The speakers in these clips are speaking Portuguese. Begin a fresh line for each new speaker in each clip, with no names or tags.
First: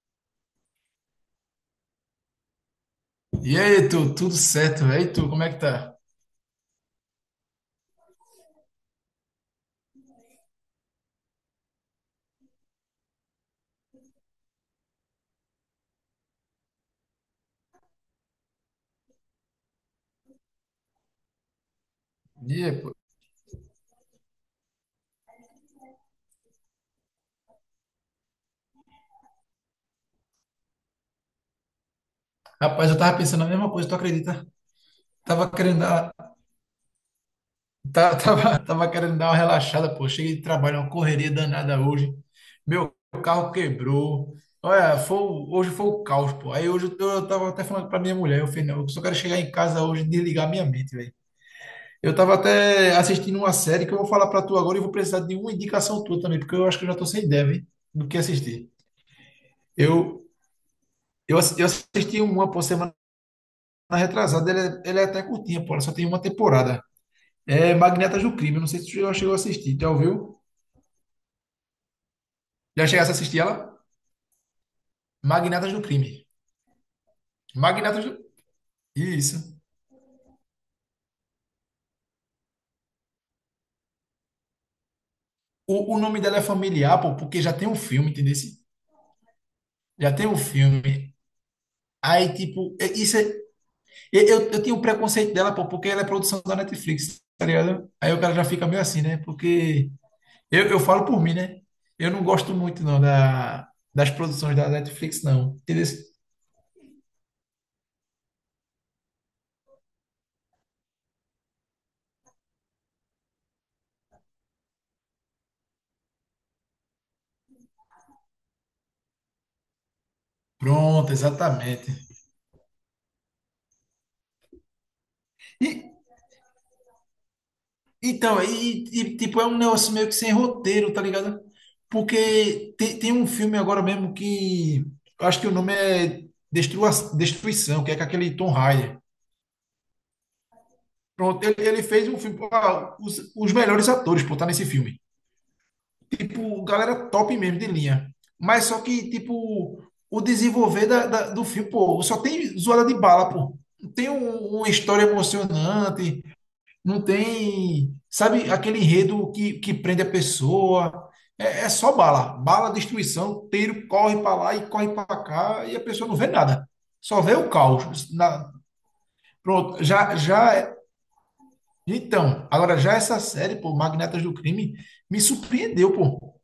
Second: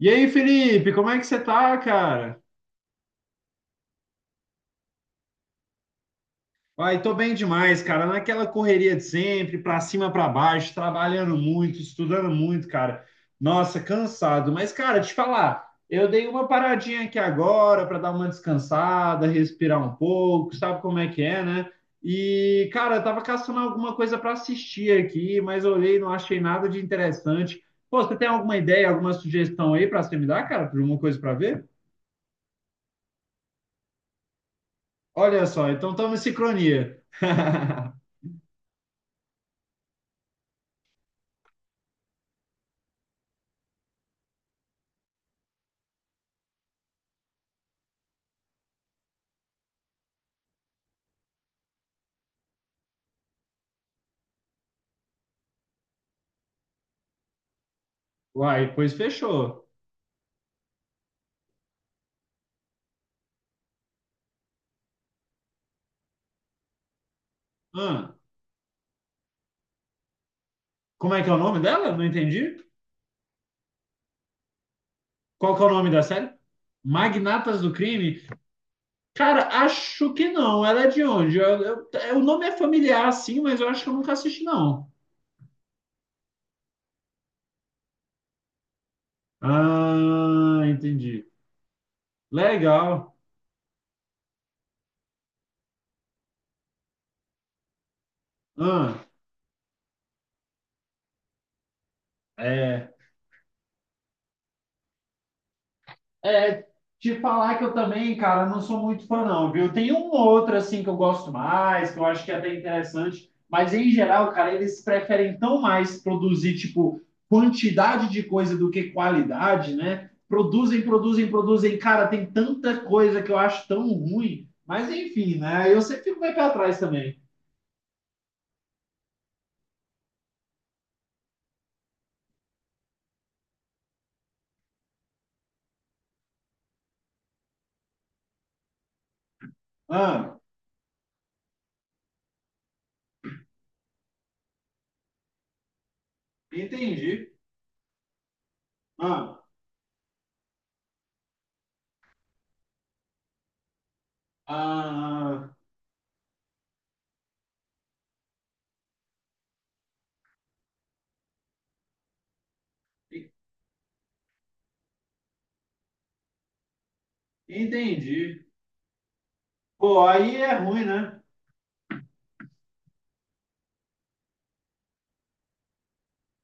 E aí, Felipe, como é que você tá, cara?
E aí, tu, tudo certo? E aí, tu, como é que tá?
Ai, tô bem demais, cara. Naquela correria de sempre, pra cima, pra baixo, trabalhando muito, estudando muito, cara. Nossa, cansado. Mas, cara, te falar, eu dei uma paradinha aqui agora pra dar uma descansada, respirar um pouco, sabe como é que é, né?
E
E,
aí, pô?
cara, eu tava caçando alguma coisa pra assistir aqui, mas olhei, não achei nada de interessante. Pô, você tem alguma ideia, alguma sugestão aí pra você me dar, cara, de alguma coisa pra ver?
Rapaz, eu tava pensando a mesma coisa, tu acredita?
Olha
Tava
só,
querendo
então
dar,
estamos em sincronia.
tá- Tava querendo dar uma relaxada, pô. Cheguei de trabalho, uma correria danada hoje. Meu carro quebrou. Olha, hoje foi o caos, pô. Aí hoje eu tava até falando pra minha mulher, eu falei, não, eu só quero chegar em casa hoje e desligar minha mente, velho. Eu tava até assistindo uma série que eu vou falar pra tu agora e vou precisar de uma indicação tua também, porque eu acho que eu já tô sem ideia, velho, do que
Uai,
assistir.
pois fechou.
Eu, eu assisti uma por semana na retrasada, ele é até curtinha, pô, ela só tem uma temporada. É
Hã?
Magnatas do Crime, não sei se tu já chegou a assistir, já ouviu?
Como é que é o nome dela? Não entendi.
Já chegasse a assistir ela?
Qual que é o
Magnatas do
nome da
Crime.
série? Magnatas do
Magnatas
Crime?
do...
Cara,
Isso.
acho que não. Ela é de onde? É, o nome é familiar, sim, mas eu acho que eu nunca assisti, não.
O nome dela é familiar, pô, porque já tem um filme, entendeu? Já tem um
Ah,
filme.
entendi.
Aí, tipo,
Legal.
isso é. Eu tinha um preconceito dela, pô, porque ela é produção da Netflix, tá ligado? Aí o cara já fica meio
Ah,
assim, né? Porque eu falo por mim, né? Eu não gosto muito,
é.
não, das produções da Netflix, não. Entendeu?
É, te falar que eu também, cara, não sou muito fã, não, viu? Tem um ou outro, assim, que eu gosto mais, que eu acho que é até interessante, mas em geral, cara, eles preferem tão mais produzir, tipo, quantidade de coisa do que qualidade, né? Produzem,
Pronto,
produzem, produzem.
exatamente.
Cara, tem tanta coisa que eu acho tão ruim, mas enfim,
E,
né? Eu sempre fico meio pra trás também.
então, tipo, é um negócio meio que sem roteiro, tá ligado? Porque tem um filme agora mesmo que eu acho que o nome é Destrua, Destruição, que é com aquele Tom Hyde.
Ah,
Pronto, ele fez um filme. Pô, ah, os melhores atores, pô, tá nesse filme. Tipo, galera
entendi.
top mesmo de linha. Mas só que,
Ah,
tipo, o desenvolver do filme, pô, só tem zoada de bala, pô. Não tem uma história
ah,
emocionante, não tem, sabe, aquele enredo que prende a pessoa. É, é só bala, bala, destruição, tiro, corre para lá e corre para cá e a pessoa não vê nada. Só vê o caos.
entendi.
Pronto,
Pô,
já,
aí
já.
é ruim, né?
Então, agora já essa série, pô, Magnatas do Crime, me surpreendeu, pô.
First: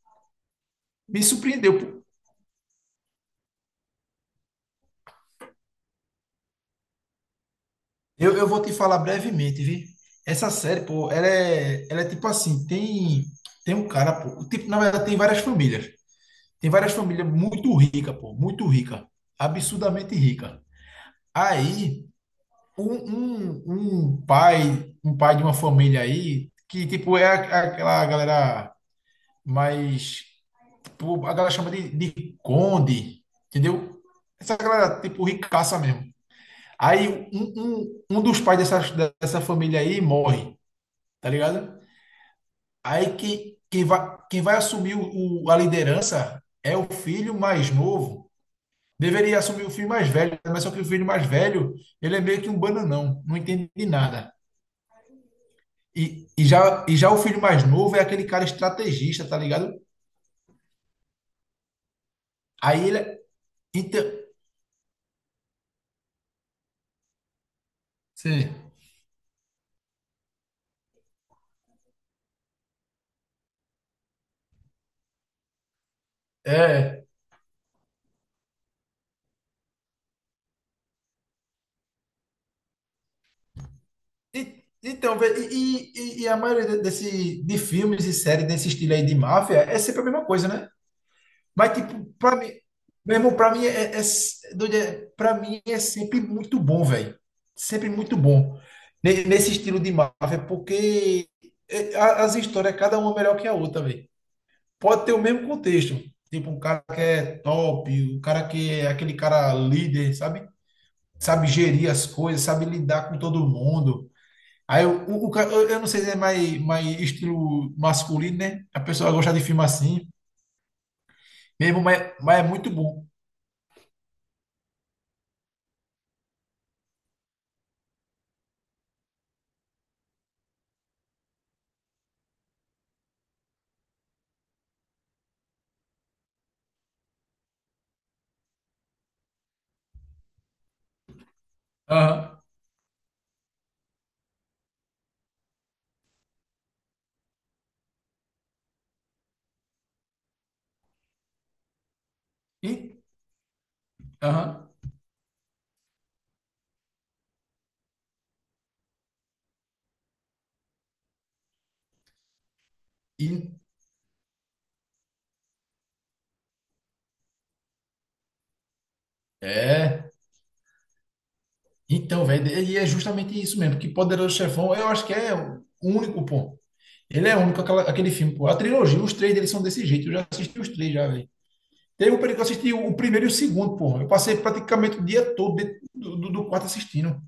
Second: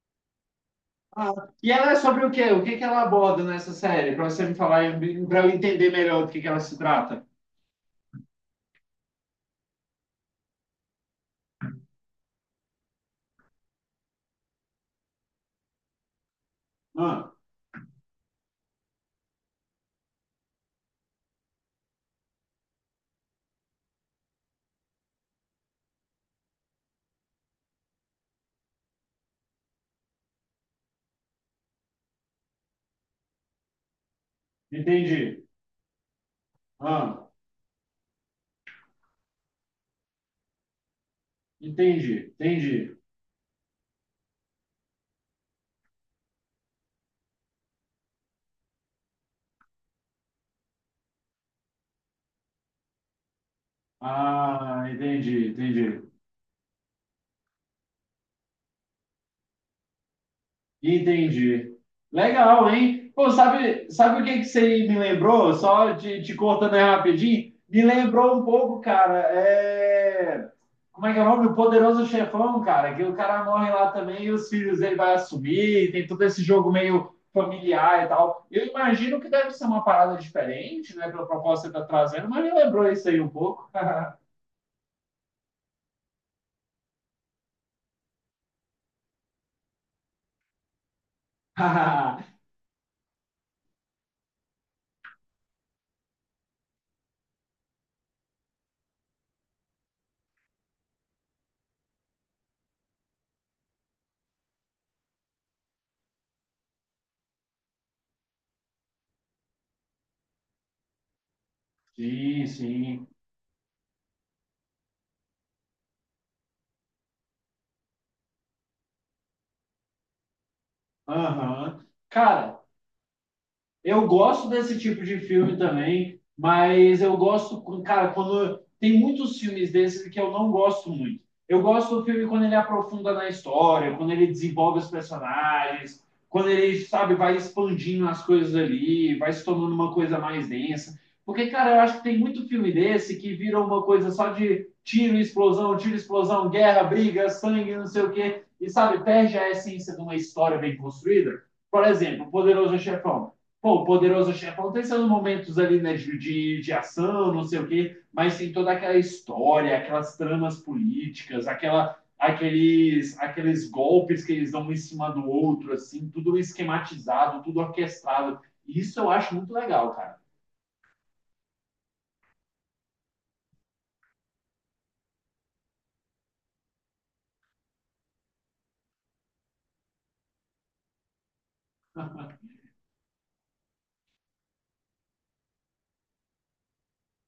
Me
Ah, e
surpreendeu,
ela é
pô.
sobre o quê? O que que ela aborda nessa série? Para você me falar, para eu entender melhor do que ela se trata.
Eu vou te falar brevemente, viu? Essa série, pô, ela é tipo assim, tem um cara, pô, tipo, na verdade tem várias famílias. Tem várias famílias
Ah,
muito ricas, pô, muito rica, absurdamente rica. Aí, um pai de uma família aí, que tipo é aquela galera mais, tipo, a galera chama de conde, entendeu? Essa galera tipo
entendi.
ricaça mesmo. Aí
Ah,
um dos pais dessa família aí morre, tá ligado?
entendi, entendi.
Aí quem vai assumir a liderança é o filho mais novo. Deveria assumir o filho mais velho, mas só que o filho mais velho, ele é meio que um bananão, não entende de nada.
Ah, entendi, entendi.
E já o filho mais novo é aquele cara estrategista, tá ligado?
Entendi. Legal,
Aí ele.
hein?
é-
Pô, sabe,
Então,
sabe o que que você me lembrou? Só te, te cortando aí rapidinho. Me lembrou um
sim,
pouco, cara. É... Como é que é o nome? O Poderoso Chefão, cara. Que o cara morre lá também e os filhos dele vai assumir. Tem todo esse jogo
é.
meio familiar e tal. Eu imagino que deve ser uma parada diferente, né? Pela proposta que você tá trazendo, mas me lembrou isso aí um pouco.
Então, vê, e a maioria de filmes e séries desse estilo aí de máfia é sempre a mesma coisa, né? Mas, tipo, pra mim, mesmo pra mim é doido, pra mim é sempre muito bom, velho. Sempre muito bom. Nesse estilo de Marvel, porque as histórias, cada uma é melhor que a outra, velho. Pode ter o mesmo contexto. Tipo, um cara que é top, um cara que é aquele cara líder, sabe? Sabe gerir as coisas,
Sim,
sabe
sim.
lidar com todo mundo. Aí eu não sei se é mais estilo masculino, né? A pessoa gosta de filme assim, mesmo,
Aham.
mas é
Cara,
muito
eu gosto desse tipo de filme também, mas eu gosto, cara, quando tem muitos filmes desses que eu não gosto muito. Eu gosto do filme quando ele aprofunda na história, quando ele desenvolve os personagens, quando ele, sabe, vai expandindo as coisas ali, vai se tornando uma coisa mais densa. Porque, cara, eu acho que tem
bom.
muito filme desse que vira uma coisa só de tiro, explosão, guerra, briga, sangue, não sei o quê, e, sabe, perde a essência de uma história bem construída. Por exemplo, Poderoso
E,
Chefão. Pô, o poderoso
aham,
chefão tem seus momentos ali, né, de ação, não sei o quê, mas tem toda aquela história, aquelas tramas políticas, aquela,
e,
aqueles golpes que eles dão um em cima do outro, assim, tudo esquematizado, tudo orquestrado. Isso eu acho muito legal,
é,
cara.
então, velho, e é justamente isso mesmo, que Poderoso Chefão, eu acho que é o único, pô. Ele é único aquele filme, pô. A trilogia, os três deles são desse jeito, eu já assisti os três já, velho. Teve um período que eu assisti o primeiro e o segundo, pô. Eu passei praticamente o dia todo dentro do quarto assistindo.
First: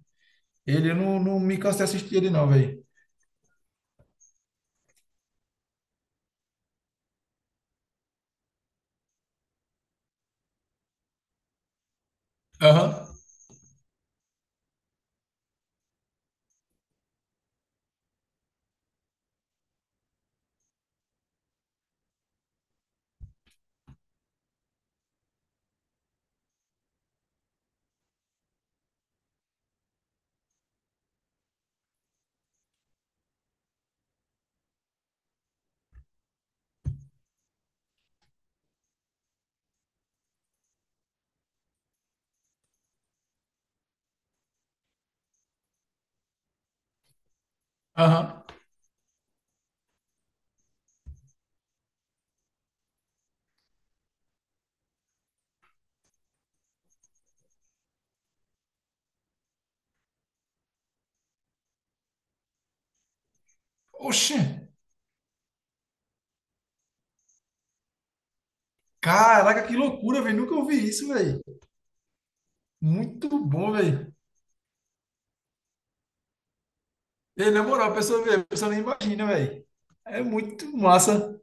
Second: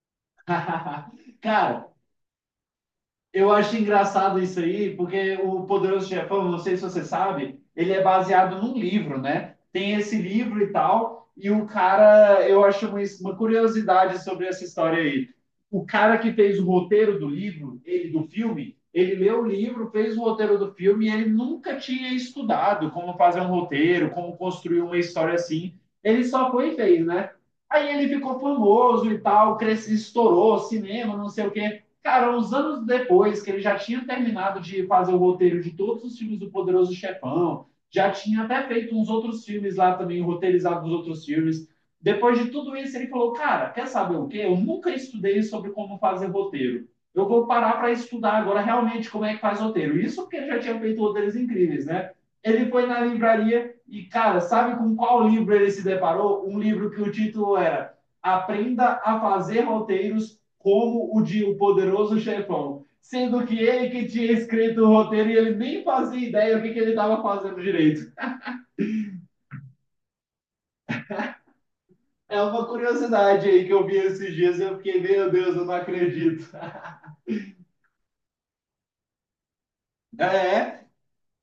Eu não me canso de
Cara,
assistir ele não, velho.
eu acho engraçado isso aí, porque o Poderoso Chefão, não sei se você sabe, ele é baseado num livro, né? Tem esse livro e tal, e o cara, eu acho
Aham,
uma curiosidade sobre essa história aí. O cara que fez o roteiro do livro, ele do filme, ele leu o livro, fez o roteiro do filme e ele nunca tinha estudado como fazer um roteiro, como construir uma história assim. Ele só foi e fez, né? Aí ele ficou famoso e tal, cresceu, estourou, cinema, não sei o quê. Cara, uns anos depois que ele já tinha terminado de fazer o roteiro de todos os filmes do Poderoso Chefão, já tinha até feito uns outros filmes lá também, roteirizado os outros filmes. Depois de tudo isso, ele falou: cara, quer saber o quê? Eu nunca estudei sobre como fazer roteiro. Eu vou parar para estudar
aham.
agora realmente como é que faz roteiro. Isso porque ele já tinha feito roteiros incríveis, né? Ele foi na livraria e, cara, sabe com qual livro ele se deparou? Um livro que o título era Aprenda a Fazer Roteiros como o de O Poderoso Chefão, sendo que ele que tinha
Oxê,
escrito o roteiro e ele nem fazia ideia do que ele estava fazendo direito.
caraca, que loucura, velho, nunca ouvi isso, velho.
É uma
Muito
curiosidade aí que
bom,
eu vi
velho.
esses dias e eu fiquei, meu Deus, eu não acredito.
E, na moral, a pessoa vê, a pessoa nem imagina, velho. É muito
É,
massa.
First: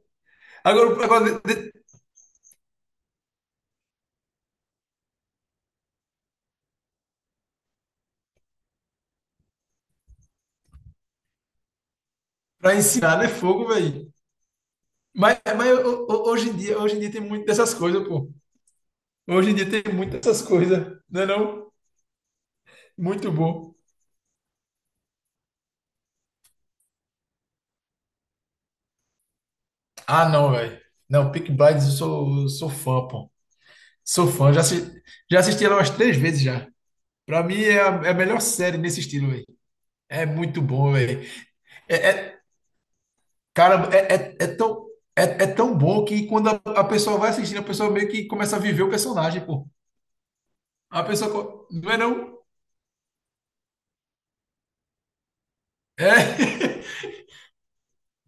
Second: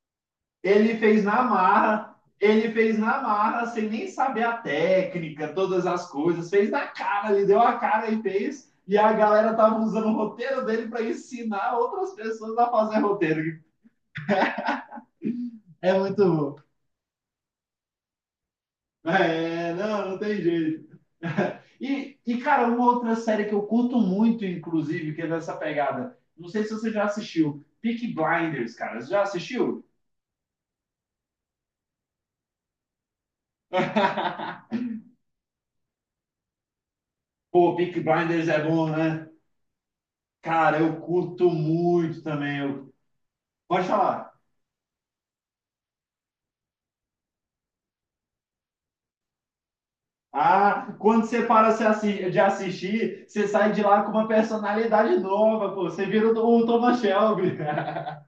ele
Agora,
fez
agora
na marra, ele fez na marra sem nem saber a técnica, todas as coisas, fez na cara, ele deu a cara e fez. E a galera tava usando o roteiro dele para ensinar outras pessoas a
pra
fazer
ensinar, né?
roteiro.
Fogo, velho. Mas
É muito
hoje
bom.
em dia, hoje em dia tem muito dessas coisas, pô. Hoje em dia
É,
tem
não,
muito
não tem
dessas coisas,
jeito.
né não?
Cara, uma outra
Muito
série que eu
bom.
curto muito, inclusive, que é dessa pegada. Não sei se você já assistiu. Peaky Blinders, cara. Você já assistiu?
Ah, não, velho. Não, Peaky Blinders, eu sou fã, pô. Sou fã. Já, assi- já assisti ela umas três vezes já. Pra mim
Pô,
é a,
Peaky
é a melhor
Blinders é
série
bom,
nesse
né?
estilo, velho. É muito
Cara,
bom,
eu
velho.
curto muito também. Eu... Pode
Cara, é,
falar.
é, é tão, é, é tão bom que quando a pessoa vai assistindo, a pessoa meio que começa a viver o personagem, pô.
Ah, quando você para se
Não é não?
assi- de assistir, você sai de lá com uma personalidade nova, pô. Você vira o
É.
Thomas Shelby.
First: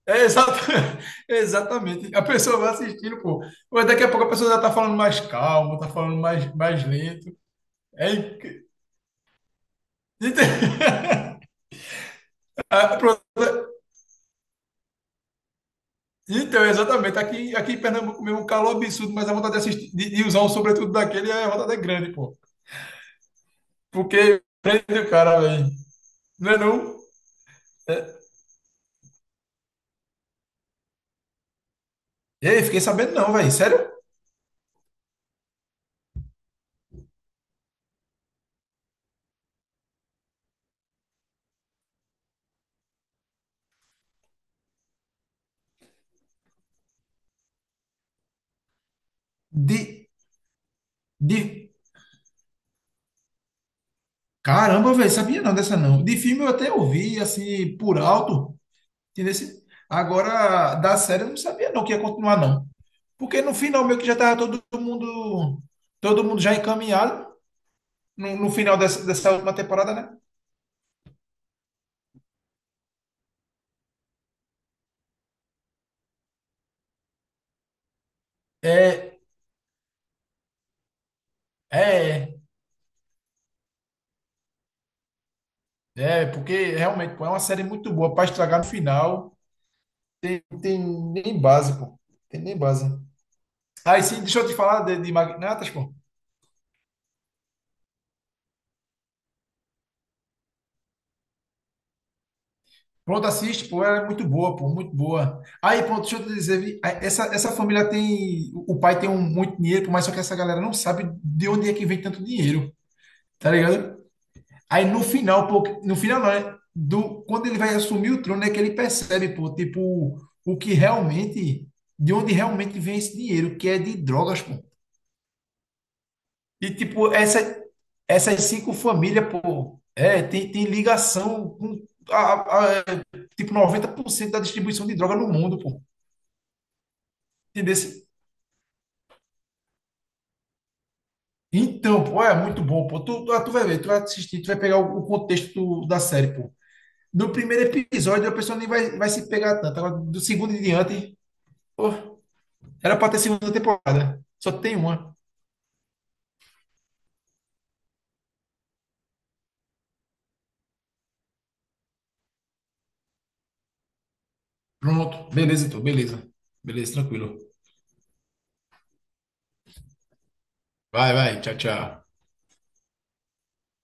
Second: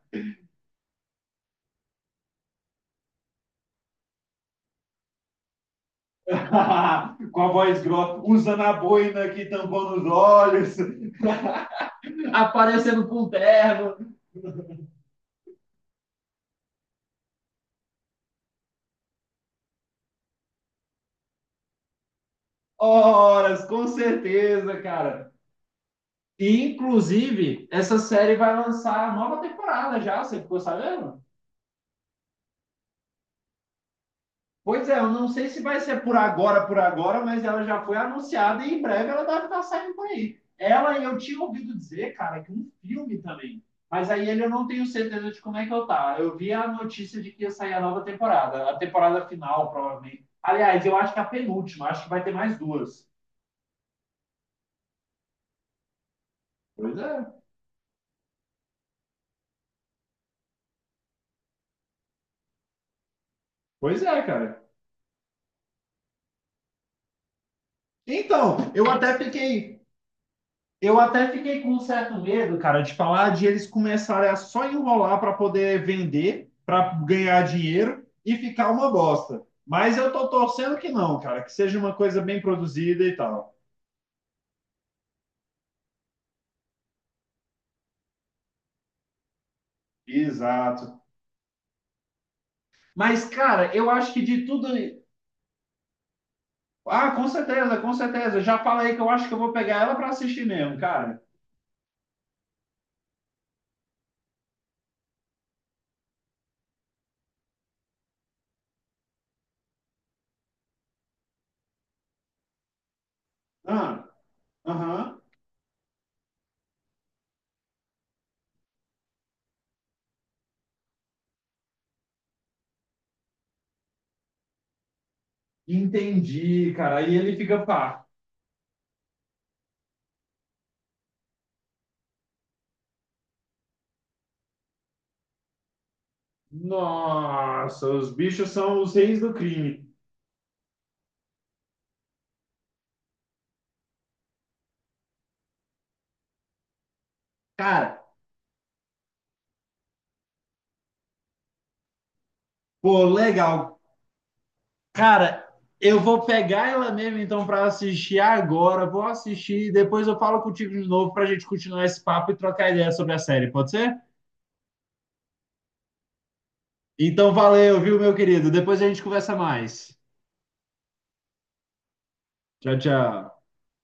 É exata- Exatamente. A pessoa vai assistindo, pô. Mas daqui a pouco a pessoa já tá falando mais calmo, tá falando mais lento.
Com a voz
É
grossa, usando
incri-
a boina aqui, tampando os
Ente-
olhos.
Ah,
Aparecendo
pronto.
com terno.
Então, é exatamente. Aqui em Pernambuco mesmo, um calor absurdo, mas a vontade de assistir, de usar um sobretudo daquele, é a vontade é grande, pô.
Horas, com
Porque
certeza,
prende o
cara.
cara, velho. Não é
E,
não?
inclusive, essa
É.
série vai lançar a nova temporada já, você ficou sabendo?
Ei, fiquei sabendo não, velho. Sério?
Pois é, eu não sei se vai ser por agora, mas ela já foi anunciada e em breve ela deve estar saindo por aí. Ela, eu tinha ouvido dizer, cara, que um filme também. Mas aí ele eu não tenho certeza de como é que eu tá. Eu vi a notícia de que ia sair a nova temporada, a temporada final,
De,
provavelmente. Aliás, eu acho que a
de...
penúltima, acho que vai ter mais duas.
Caramba, velho, sabia não dessa não. De filme eu até
Pois é,
ouvi, assim, por alto. Entendeu? Assim? Agora, da série eu não sabia não que ia continuar não. Porque no final meio
Pois
que já
é,
tava todo
cara.
mundo, todo mundo já encaminhado no
Então,
final dessa, dessa última temporada, né?
eu até fiquei com um certo medo, cara, de falar de eles começarem a só enrolar para poder vender, para ganhar dinheiro e ficar uma
É,
bosta. Mas eu tô torcendo que não, cara, que seja uma coisa bem
é,
produzida e tal.
é, porque realmente, pô, é uma série muito boa para estragar no final. Tem
Exato.
nem base, pô. Tem nem base.
Mas, cara, eu
Aí
acho que
sim, deixa
de
eu te
tudo.
falar de Magnatas, pô.
Ah, com certeza. Já falei que eu acho que eu vou pegar ela para assistir mesmo, cara.
Pronto, assiste, pô, ela é muito boa, pô, muito boa. Aí, pronto, deixa eu te dizer, vi, essa família tem, o pai tem muito dinheiro, pô, mas só que essa galera não sabe de onde é que vem tanto dinheiro, tá ligado?
Ah,
Aí no
aham.
final, pô, no final não, quando ele vai assumir o trono é que ele percebe, pô, tipo, o que realmente, de onde realmente vem esse dinheiro, que é de drogas, pô.
Entendi,
E
cara.
tipo,
Aí ele
essa,
fica pá.
essas cinco famílias, pô, tem ligação com, a, a- tipo, 90% da distribuição de droga no mundo, pô.
Nossa,
Entendesse?
os bichos são os reis do crime.
Então, pô, é muito bom, pô. Tu vai ver, tu vai assistir, tu vai pegar o contexto da série, pô. No primeiro
Cara,
episódio, a pessoa nem vai se pegar tanto. Agora, do segundo em diante, pô, era
pô,
pra ter segunda
legal.
temporada. Só tem uma.
Cara, eu vou pegar ela mesmo então pra assistir agora. Vou assistir e depois eu falo contigo de novo pra gente continuar esse papo e trocar ideia sobre a série, pode ser?
Pronto. Beleza, então. Beleza. Beleza,
Então
tranquilo.
valeu, viu, meu querido? Depois a gente conversa mais.
Vai, vai. Tchau, tchau.
Tchau, tchau.